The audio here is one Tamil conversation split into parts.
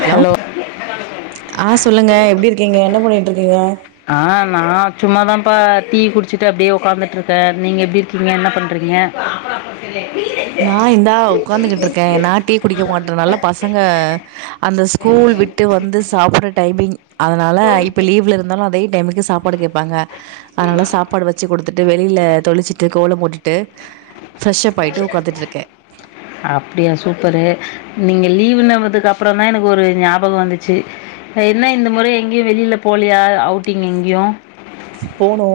ஹலோ ஆ சொல்லுங்க எப்படி இரு க்கீங்க என்ன பண்ணிட்டு இருக்கீங்க ஆ நா சும்மாதான்ப்பா டி குடிச்சுட்டு அப்படியே உ்காந்துட்டு இருக்கே நீங்க எப்படி இருக்கீங்க என்ன பண்றீங்க நா இந்தா உட்காந்துகிட்டு இருக்கே நா டி குடிக்க மாட்டே நலா பசங்க அந்த ஸ்கூல் விட்டு வந்து சாப்பற டைமிங் அதனால இப்ப லீவ்ல இருந்தாலோ அதே டைமுக்கு சாப்பாடு கேப்பாங்க அதனால சாப்பாடு வெச்சு குடுத்துட்டு வெளில தொளிச்சிட்டு கோலம் மோ டு ஃபிரஷ் அப் ஆயிட்டு இருக்கே அப்டிய சு ப்பறு நீங்கள் லீவ்ன்னுவதக்கு அப்பறந்தா எனக்கு ஒரு ஞாபக வந்துச்சு என்ன இந்த முறை எங்கேயு வெளில போலயா அவுட்டிங் எங்கேயு போனோ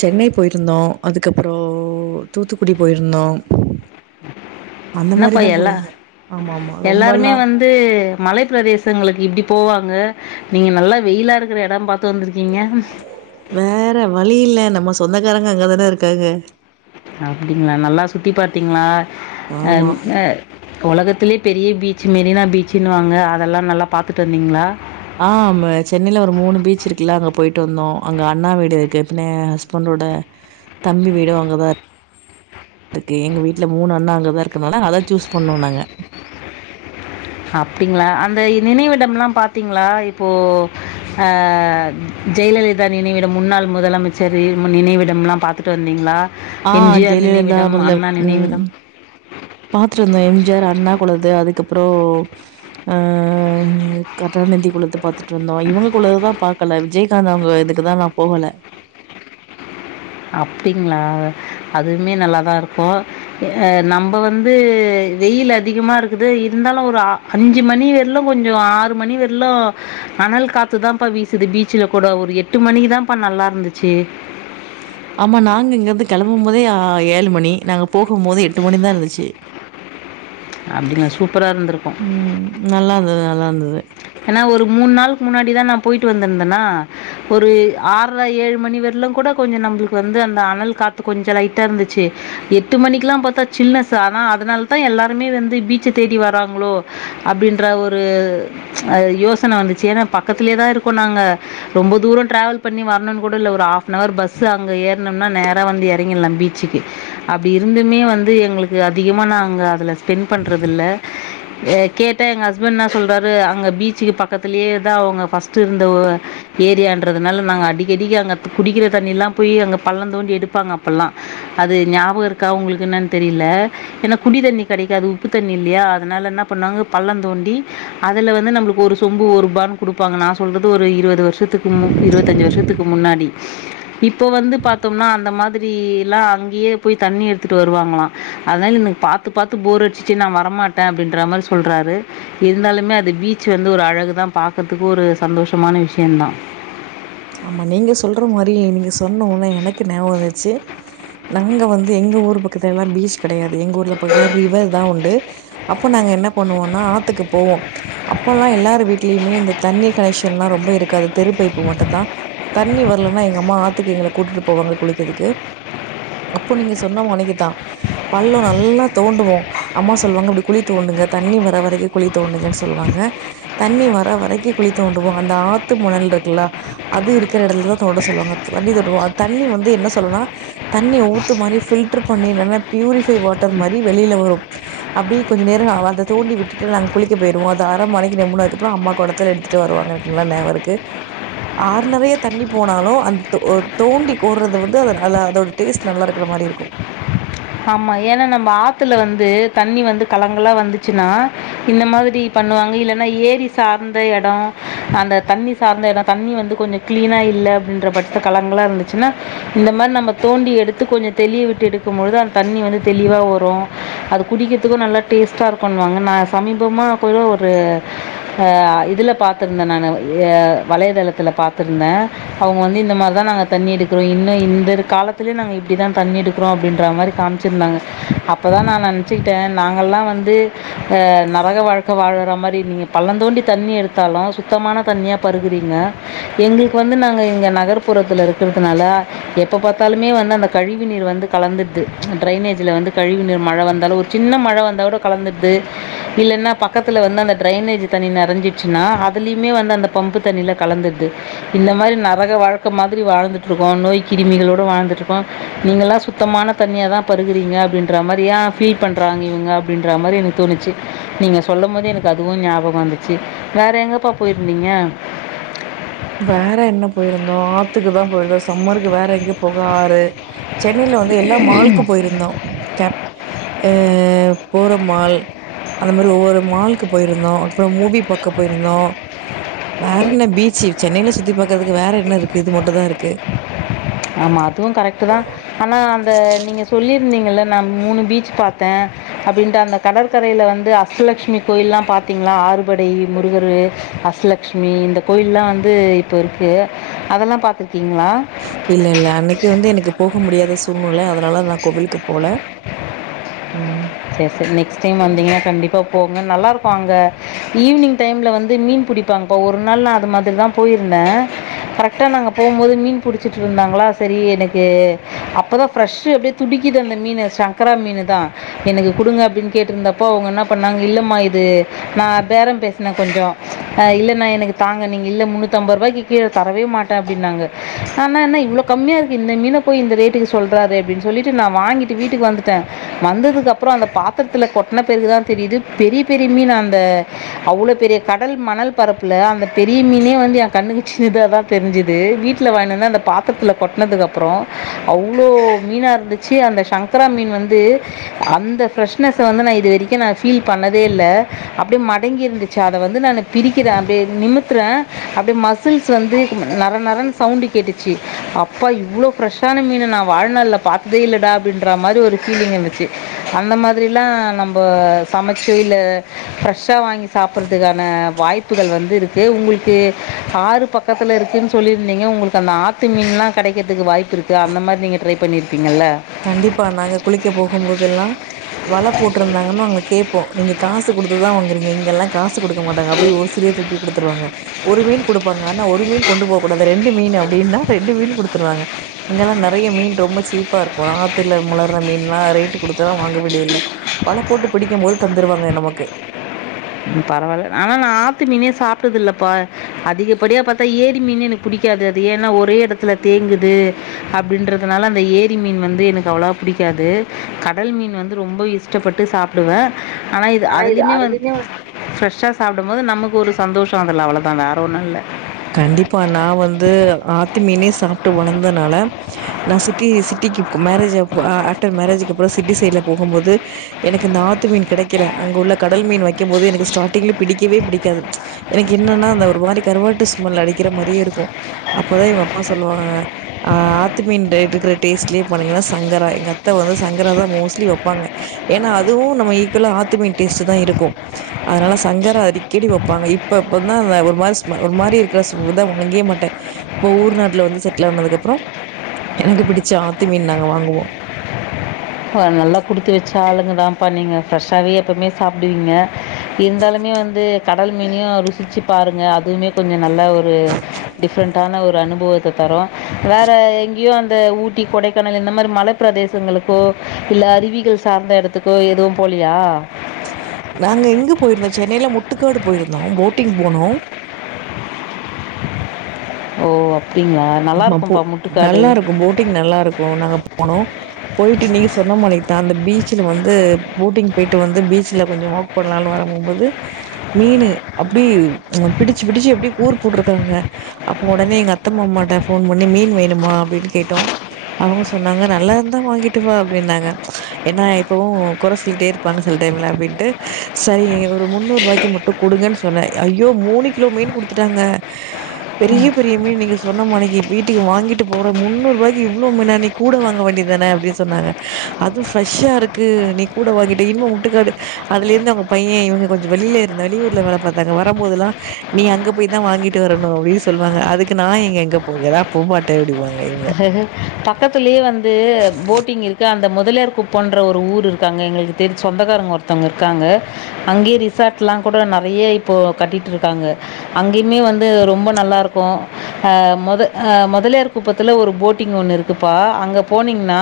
சென்னை போயிருந்தோ அதுக்கப்பறோ தூத்துக்குடி போயிருந்தோ அந்த என்னபா மாரிதா எல்லா போயிருந்தோ ஆமா ஆமா எல்லாருமே ரொம்பல்லா வந்து மலைப் பிரதேசங்களுக்கு இப்டி போவாங்க நீங்க நல்லா வெயிலா இருக்கற எடம் பாத்து வந்திருக்கீங்க வேற வழி இல்ல நம்ம சொந்தக்காரங்க அங்க தான இருக்காங்க அப்டிங்ளா நல்லா சுத்தி பாத்தீங்ளா ஆமா ஆம் அ ஒலகத்திலே பெரிய பீச் மெரினா பீச்சுன்னுவாங்க அதெல்லா நல்லா பாத்துட்டு வந்தீங்ளா ஆம் சென்னைல ஒரு மூனு பீச் இருக்குல அங்க போயிட்டு வந்தோ அங்க அண்ணா வீடு இருக்கு பின்னே எ ஹஸ்பன்டோட தம்பி வீடோ அங்கதா இ ர்க்கு எங்க வீட்ல மூனு அண்ணா அங்கதா இருக்கனால அதா சூஸ் பண்ணோ நாங்க அப்டிங்ளா அந்த இ நினைவிடம்லா பாத்தீங்ளா இப்போ ஆ ஜெயலலிதா நினைவிடோ முன்னாள் முதலமைச்சருவு நினைவிடம்லா பாத்துட்டு வந்தீங்ளா ஆ ஜெயலலிதா முதலவ் உம் நினைவிடம் பாத்துட் வந்தோ எம் ஜி ஆர் அண்ணா போலது அதுக்கப்பறோ ஆ கர்டாநிதி குள்ளது பாத்துட்டுருந்தோ இவங்க குள்ளதுதா பாக்கல விஜயகாந்த் அவுங்க இதுக்குதா நா போவல அப்டிங்ளா அதுமே நல்லாதா இருக்கோ எ ஏ நம்ப வந்து வெயில் அதிகமா இருக்குது இருந்தாலோ ஒரு அ அஞ்சு மணி வெர்லோ கொஞ்சோ ஆறு மணி வெர்லோ அனல் காத்துதாப்பா வீசுது பீச்சுல கூடோ ஒரு எட்டு மணிக்குதாப்பா நல்லா இருந்துச்சு ஆமா நாங்க இங்கிருந்து கெளம்பம் போதே ஆ ஏழு மணி நாங்க போகும் போது எட்டு மணிதா இருந்துச்சு அப்படிங்களா சூப்பராக இருந்திருக்கும் உம் நல்லா இன்தது நல்லா இன்தது என்னா ஒரு மூன் நாளுக்கு முன்னாடிதா நா போயிட்டு வந்திந்தன்னா ஒரு ஆற்றே ஏழு மணி வெர்லோ கூட கொஞ்சோ நம்புளுக்கு வந்து அந்த அனல் காத்து கொஞ்சோ லைட்டா இருந்துச்சு எட்டு மணிக்லா பாத்தா சில்னஸ் ஆனா அதுனாலதா எல்லாருமே வந்து பீச்ச தேடி வராங்ளோ அப்டின்ற ஒரு அது யோசன வந்துச்சு ஏன்னா பக்கத்திலயேதா இருக்கோ நாங்க ரொம்ப தூரோ டிராவல் பண்ணி வர்ணுன்னு கூட இல்ல ஒரு ஹாஃப் ஆன் ஹவர் பஸ்சு அங்க ஏற்னும்னா நேரா வந்து இறங்கில்லா பீச்சுக்கு அப்படி இருந்துமே வந்து எங்குளுக்கு அதிகமா நாங்க அதுல ஸ்பெண் பண்றது இல்ல ஏ கேட்டா எங்க ஹஸ்பன் என்னா சொல்றார் ரு அங்க பீச்சுக்கு பக்கத்திலேயேதா அவுங்க ஃபர்ஸ்ட்டு இருந்த ஊ ஏரியான்றதுனால நாங்க அடிக்கடிக்க அங்க துப் குடிக்கிற தண்ணிலா போய் அங்க பள்ளந் தோண்டி எடுப்பாங்க அப்பல்லா அது ஞாபக இருக்கா வுங்குளுக்கு என்னான்னு தெரியில்ல ஏன்னா குடி தண்ணி கெடைக்காது உப்பு தண்ணி இல்லியா அதனால என்னா பண்ணுவாங்க பள்ளந் தோண்டி அதுல வந்து நம்புளுக்கு ஒரு சொம்பு ஒரு பான் கொடுப்பாங்க நா சொல்றது ஒரு இருவது வருஷத்துக்கு மு இருவத்தஞ்சு வருஷத்துக்கு முன்னாடி இப்போ வந்து பாத்தோம்னா அந்த மாதிரி எல்லா அங்கேயே போய் தண்ணி எடுத்துட்டு வருவாங்களா அதல்லா என்னக்கு பாத்து பாத்து போர் அடிச்சிச்சு நா வரமாட்டே அப்டின்ற மாரி சொல்றாரு இருந்தாலு மே அது பீச் வந்து ஒரு அழகுதா பாக்கற்துக்கு ஒரு சந்தோஷமான விஷயன்தா ஆமா நீங்க சொல்ற மாரி நீங்க தொன்னவுனே எனக்கு ஞாபக வந்திச்சு நாங்க வந் து எங்க ஊர் பக்கத்துல்லலா பீச் கெடையாது தே எங்க ஊர்ல பாத்த ரிவர்தா உண்டு அப்ப நாங்க என்ன பண்ணுவோனா ஆத்துக்கு போவோ அப்பல்லா எல்லார் வீட்லியுமே இந்த தண்ணி கனெக்ஷன்லா ரொம்ப இருக்காது தெரு பைப்பு மட்டோந்தா தண்ணி வர்லன்னா எங்க அம்மா ஆத்துக்கு எங்கள கூட்டுட்டு போவாங்க குளிக்கிதுக்கு அப்போ நீங்க சொன்ன மொனக்கிதா பள்ளோ நல்லா தோண்டுவோ அம்மா சொல்வாங்க அப்டி குளி தோண்டுங்க தண்ணி வர வரைக்க குளி தோண்டுங்கன்னு சொல்லுவாங்க தண்ணி வர வரைக்க குளி தோண்டுவோ அந்த ஆத்து மணல் இருக்குல்ல அது இருக்கிற இடத்துலதா தோண்ட சொல்லுவாங்க அதுக்கு வண்டி தள்டுறுவோ அ தண்ணி வந்து என்ன சொல்லலுன்னா தண்ணிய ஊத்து மாரி ஃபில்டர் பண்ணி இல்லனா பியூரிஃபை வாட்டர் மாரி வெளில வரோ அப்டி கொஞ்சோ நேர நா வாழ்ந்தே தோண்டி விட்டுட்டு நாங்க குளிக்க போயிருவோ அது அரை மணிக்கு நம்ம முன்ன அதுக்கப்பறோ அம்மா குடத்துல எடுத்துட்டு வருவாங்க எனக்கு நல்லா ஞாபக இருக்கு ஆறு நெறைய தண்ணி போனாலோ அந் தோ தோண்டி கோற்றத வந்து அத நல அதோட டேஸ்ட் நல்லா இருக்கிற மாரி இருக்கோ ஆமா ஏன்னா நம்ம ஆத்துல வந்து தண்ணி வந்து கலங்கலா வந்துச்சுன்னா இந்த மாதிரி பண்ணுவாங்க இல்லன்னா ஏரி சார்ந்த எடம் அந்த தண்ணி சார்ந்த எடம் தண்ணி வந்து கொஞ்சோ க்ளீனா இல்ல அப்டின்ற பட்த்ல கலங்கலா இருந்துச்சுனா இந்த மாரி நம்ம தோண்டி எடுத்து கொஞ்சோ தெளிய விட்டு எடுக்கும்போது அந் தண்ணி வந்து தெளிவா வரோ அது குடிக்கிற்துக்கோ நல்லா டேஸ்ட்டா இருக்கோன்வாங்க நா சமீபமாக் கூட ஒரு ஆ இதில்ல பார்த்திருந்தே நானு ஏ வலைதளதுல பாத்திருந்தே அவுங்க வந்து இந்த மாரிதா நாங்க தண்ணி எடுக்கிறோ இன்னோ இந்தரு காலத்திலோ நாங்க இப்டிதா தண்ணி எடுக்கிறோ அப்டின்ற மாரி காம்ச்சிருந்தாங்க அப்போதா நா நெனச்சிக்கிட்டே நாங்கள்லா வந்து நரக வாழ்க்கை வாழுற மாரி நீங்க பள்ளந்தோண்டி தண்ணி எடுத்தாலோ சுத்தமான தண்ணியாக பருகிறீங்க எங்குளுக்கு வந்து நாங்க இங்க நகர்ப்புறத்தில இருக்கிறதுனால எப்ப பாத்தாலுமே வந்து அந்த கழிவு நீீர் வந்து கலந்துற்து டிரேனேஜ்ல வந்து கழிவுநீர் மழை வந்தாலோ ஒரு சின்ன மழை வந்தாவோட கலந்துர்து இல்லன்னா பக்கத்துல வந்து அந்த டிரேனேஜ் தண்ணி நெறஞ்சிச்சுன்னா அதுலியுமே வந்து அந்த பம்பு தண்ணில கலந்துர்து இந்த மாரி நரக வாழ்க்க மாதிரி வாழ்ந்துட்டுருக்கோ நோய் கிருமிகளோட வாழ்ந்துட்டு இருக்கோ நீங்கள்லா சுத்தமான தண்ணியதா பருகுறீங்க அப்டின்ற மாரியா ஃபீல் பண்றாங்க இவுங்க அப்டின்ற மாரி எனக்கு தோணுச்சு நீங்க சொல்லும் போது எனக்கு அதுவு ஞாபக வந்துச்சு வேற எங்கப்பா போயிருந்தீங்க வேற என்ன போயிருந்தோ ஆத்துக்குதா போயிருந்தோ சம்மருக்கு வேற எங்க போக ஆறு சென்னைல வந்து எல்லா மால்க்கு போயிருந்தோ கேப் அ போற மால் அந்த மாரி ஒவ்வொரு மால்க்கு போயிருந்தோ அப்புற மூவி பாக்க போயிருந்தோ வேற என்ன பீச்சு சென்னையில சுத்தி பாக்கறதுக்கு வேற என்ன இருக்கு இது மட்டுந்தா இருக்கு ஆமா அதுவு கரெக்ட்டுதா ஆனா அந்த நீங்க சொல்லிருந்திங்கல்ல நான் மூணு பீச் பாத்தே அப்டின்ட்டு அந்த கடற்கரையில வந்து அஷ்டலட்சுமி கோயில்லா பாத்திங்ளா ஆறுபடை முருகரு அஷ்டலட்சுமி இந்த கோயில்லா வந்து இப்ப இருக்கு அதெல்லா பாத்திருக்கிங்ளா இல்ல இல்ல அன்னைக்கு வந்து எனக்கு போக முடியாத சூழ்நில அத னால நா கோவிலுக்கு போல ம் செர் செரி நெக்ஸ்ட் டைம் வந்திங்கனா கண்டிப்பா போ நல்லாருக்கு அங்க ஈவினிங் டைம்ல வந்து மீன் பிடிப்பாங்ப்பா ஒரு நாள் நா அது மாதிரிதா போயிருந்த கரெக்டா நாங்க போகும்போது மீன் புடிச்சிட்டு இருந்தாங்ளா சரி எனக்கு அப்பதா ஃப்ரெஷ்ஷு அப்டியே துடிக்குது அந்த மீனு சங்கரா மீனுதா எனக்கு குடுங்க அப்டின் கேட்ருந்தப்போ அவங்க என்ன பண்ணாங்க இல்லம்மா இது நா பேரம் பேசுன கொஞ்ச இல்லனா எனக்கு தாங்க நீங்க இல்ல முன்னூத்தம்பது ரூபாய்க்கு கீழ தரவே மாட்ட அப்டின்னாங்க ஆனா என்ன இவ்ளோ கம்மியா இருக்குது இந்த மீன போய் இந்த ரேட்டுக்கு சொல்றாரே அப்டினு சொல்லிட்டு நா வாங்கிட்டு வீட்டுக்கு வந்துட்டே வந்ததுக்கு அப் புற அந்த பாத்தரத்துல கொட்ன பிறகுதா தெரியுது பெரிய பெரிய மீனு அந்த அவ்ளோ பெரிய கடல் மணல் பரப்புல அந்த பெரிய மீனே வந்து எ கண்ணுக்கு சின்னதாதா தெரிஞ்சுது வீட்ல வாங்கினு வந்து அந்த பாத்தரத்துல கொட்னதுக்கப்றோ அவ்ளோ மீனா இருந்துச்சு அந்த சங்கரா மீன் வந்து அந்த ஃப்ரெஷ்னஸ்ஸ வந்து நா இது வரைக்கு நா ஃபீல் பண்ணதே இல்ல அப்டியே மடங்கி இருந்துச்சு அத வந்து நானு பிரிக்கிற அப்டியே நிமித்துறே அப்டியே மசில்ஸ் வந்து நர நரன்னு சவுண்டு கேட்டுச்சு அப்பா இவ்ளோ ஃப்ரெஷ்ஷான மீன நா வாழ்நாள்ல பாத்ததே இல்லடா அப்டின்ற மாரி ஒரு ஃபீலிங் இருந்துச்சு அந்த மாதிரிலா நம்ப சமைச்சு இல்ல ஃப்ரெஷ்ஷா வாங்கி சாப்பறதுக்கான வாய்ப்புகள் வந்து இருக்கு உங்களுக்கு ஆறு பக்கத்துல இருக்குன்னு சொல்லிருந்திங்க உங்களுக்கு அந்த ஆத்து மீன்லா கெடைக்கிறதுக்கு வாய்ப்பிருக்கு அந்த மாரி நீங்க ட்ரை பண்ணி கண்டிப்பா நாங்க குளிக்க போகும்போ தெல்லா வல போட்ருந்தாங்கன்னா அங்க கே ப்போ நீங்க காசு குடுத்துதா வாங்குறிங்க இங்கெல்லா காசு குடுக்க மாட்டாங்க அப்டி ஓசிலியே தூக்கி குடுத்துருவாங்க ஒரு மீன் குடுப்பாங்க ஆனா ஒரு மீன் கொண்டு போகக்கூடாது ரெண்டு மீனு அப்டின்னா ரெண்டு மீன் குடுத்துருவாங்க இங்கெல்லா நெறைய மீன் ரொம்ப சீப்பா இருக் ஆத்துல முலர்ற மீன்ல்லா ரேட் குடுத்தல்லா வாங்கவேண்டியது இல்ல வல போட்டு பிடிக்கும் போது தந்துருவாங்க நமக்கு ம் பரவால்ல ஆனா நா ஆத்து மீனே சாப்ட்டதில்லப்பா அதிகப்படியா பாத்தா ஏரி மீனு எனக் புடிக்காது அது ஏன்னா ஒரே எடத்துல தேங்குது அப்டின்றதுனால அந்த ஏரி மீன் வந்து எனக்கு அவ்ளவா புடிக்காது கடல் மீன் வந்து ரொம்போ இஷ்டப்பட்டு சாப்டுவ ஆனா இது அதுலய்மே வந் ஃப்ரெஷ்ஷா சாப்டம்போது நமக்கு ஒரு சந்தோஷொ அதுல அவ்வளதா வேற ஒன்னு இல்ல கண்டிப்பா நா வந்து ஆத்து மீனே சாப்ட்டு வளந்தனால நா சிட்டி சிட்டிக்கி மேரேஜு அப் ஆஃப்டர் மேரேஜிக்கி அப்றொ சிட்டி சைட்ல போகும் போது எனக்கு இந்த ஆத்து மீன் கெடைக்கல அங்க உள்ள கடல் மீன் வைக்கம் போது எனக்கு ஸ்டாடிங்ல பிடிக்கவே பிடிக்காது எனக்கு என்னன்னா அந்த ஒரு மாரி கருவாட்டு ஸ் ஸ்மல் அடிக்கிற மாரியே இருக்கு அப்பதா இவ்ங்க அப்பா சொல்லுவாங்கங்க ஆ ஆத்து மீன்ட இருக்குற டேஸ்ட்லே பாருங்களே சங்கரா எங்க அத்த வந்து சங்கராதா மோஸ்ட்லி வெப்பாங்க ஏன்னா அதுவு நம்ம ஈக்கொலா ஆத்து மீன் டேஸ்ட்டு தா இருக்கு அத்னால சங்கரா அடிக்கெடி வெப்பாங்க இப்பப்பந்தா ஆ ஒரு மாரி ஸ்மெ ஒரு மாரி இருக் தா ஸ் அதா வாங்கயே மாட்ட இப்போ ஊர் நேரத்ல வந்து செட்லு ஆனதுக்கப்றொ எனக்கு புடிச்ச ஆத்து மீன் நாங்க வாங்குவோ அ நல்லா குடுத்து வச்ச ஆளுங்க தாம்ப்பா நீங்க ஃப்ரெஷ்ஷாவே எப்பவ்மே சாப்டுவீங்க இருந்தாலுமே வந்து கடல் மீனையு ருசிச்சி பாருங்க அதுவுமே கொஞ்சொ நல்லா ஒரு டிஃப்ரெண்ட்டான ஒரு அனுபவத்த தரு வேற எங்கியு அந்த ஊட்டி கொடைக்கானல் இந்த மாரி மலப் பிரதேசங்களுக்கோ இல்ல அறிவிகள் சார்ந்த எடத்துக்கோ எதுவு போலியா நாங்க எங்க போயிருந்தோ சென்னைல முட்டுக்காடு போயிருந்தோ போட்டிங் போனோ ஓ அப் ஆமா போ நல்லா இருக்கு போட்டிங் நல்லா இருக்கு நாங்க போனோ போய்ட்டு நீங்க சொன்னா மானி தா அந்த பீச்சுல வந்து போட்டிங் பெய்ட்டு வந்து பீச்ல கொஞ்சொ வாக் பண்லானு வரம்போது மீனு அப்டே பிடிச்சி கிடிச்சி அப்டியே கூறு போட்ருக்குறாங்க அப்போ ஒடனே எங்க அத்த மாமாட்ட போன் பண்ணி மீன் வேணுமா அப்டின் கேட்டோ அவ்ங்க சொன்னாங்க நல்லா இருந்தா வாங்கிட்டு வா அப்டின்னாங்க என்னா எப்பவு கொற சொல்லிட்டே இருப்பாங்க சில் டைம்ல அப்டின்ட்டு சரி ஒரு முன்னூருவாய்க்கு மட்டு குடுங்கன் சொன்ன ஐயோ மூணு கிலோ மீன் குடுத்துட்டாங்க பெரிய பெரிய மீன் நீங்க சொன்ன மானிக்கு வீட்டுக்கு வாங்கிட்டு போற முன்னூருவாய்க்கி இவ்ளோ [unintelligible] கூட வாங்க வேண்டியத்தான அப்டி சொன்னாங்க அது ஃப்ரெஷ்ஷா இருக்கு நீ கூட வாங்கிட்டு இன்னு முட்டுக்காடு அதுலேர்ந்து அவ்ங்க பைய இவ்ங்க கொஞ்சொ வெளிய்ல இருந்த வெளியூர்ல வேல பாத்தாங்க வரம்போதுல்லா நீ அங்க போய் தா வாங்கிட்டு வரணு அப்டீ சொல்லுங்க அதுக்கு நா எங்க அங்க போகதா போமாட்ட அப்டிவாங் பக்கத்துலயே வந்து போட்டிங் இருக்கு அந்த மொ மொதலியார் குப்பொன்ற ஒரு ஊர் இருக்கு அங்க எங்களுக்கு தெரி சொந்தக்காரங்க ஒருத்தவ்ங்க இருக்காங்க அங்கயே ரிசார்ட்லா கூட நறைய இப்போ கட்டிட்ருக்காங்க அங்கய்மே வந்து ரொம்ப நல்லா இருக்கு ஆ மொத ஆ மொதலியார் குப்பத் துல ஒரு போட்டிங் ஒன்னு இருக்குப்பா அங்க போனீங்னா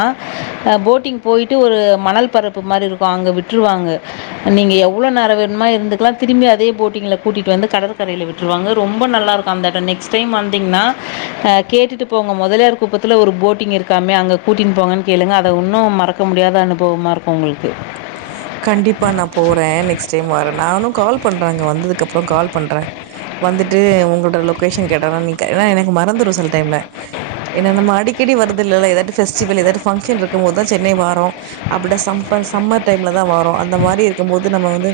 போட்டிங் போயிட்டு ஒரு மணல் பரப்பு மாரி இருக்கு அங்க விட்ருவாங்க நீங்க எவ்ளோ நேர வேண்மோ இருந்துக்லா திரிம்பி அதே போட்டிங்ல கூட்டிட்டு வந்து கடற்கரையில விட்ருவாங்க ரொம்ப நல்லார்க்கு அந் தட நெக்ஸ் டைம் வந்தீங்ன்னா அ கேட்டுட்டு இப்போ உங்க மொதலியார் குப்பத்துல ஒரு போட்டிங் இருக்காமே அங்க கூட்டின் போங்கன் கேளுங்க அத உன்னு மறக்க முடியாத அனுபவமா இருக்கு உங்களுக்கு கண்டிப்பா நா போறே நெக்ஸ்ட் டைமு வர நானு கால் பண்ற அங்க வந்ததுக்கப்றொ கால் பண்ற வந்துட்டு உங்களோட லொகேஷன் கேட்டானா நிக்க ஏனா எனக்கு மறந்துரு செல் டைம்ல ஏனா நம்ம அடிக்கடி வருதுல்லால எதாது ஃபெஸ்டிவல் எதாது ஃபங்க்ஷன் இருக்கம் போதுதா சென்னை வாரோ அப்டா சம்ப்பர் சம்மர் டைம் லதா வாரோ அந்த மாரி இருக்கம்போது நம்ம வந்து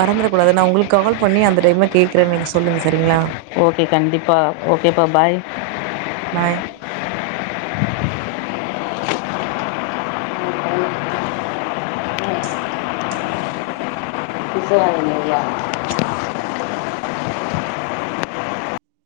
மறந்துறக் கூடாது நா உங்களுக் கால் பண்ணி அந்த டைம்ல கேக்குற நீங்க சொல்லுங்க சரிங்களா ஓகே கண்டிப்பா ஓகேப்பா பாய் பாய் பிஸே ஐநூற்வா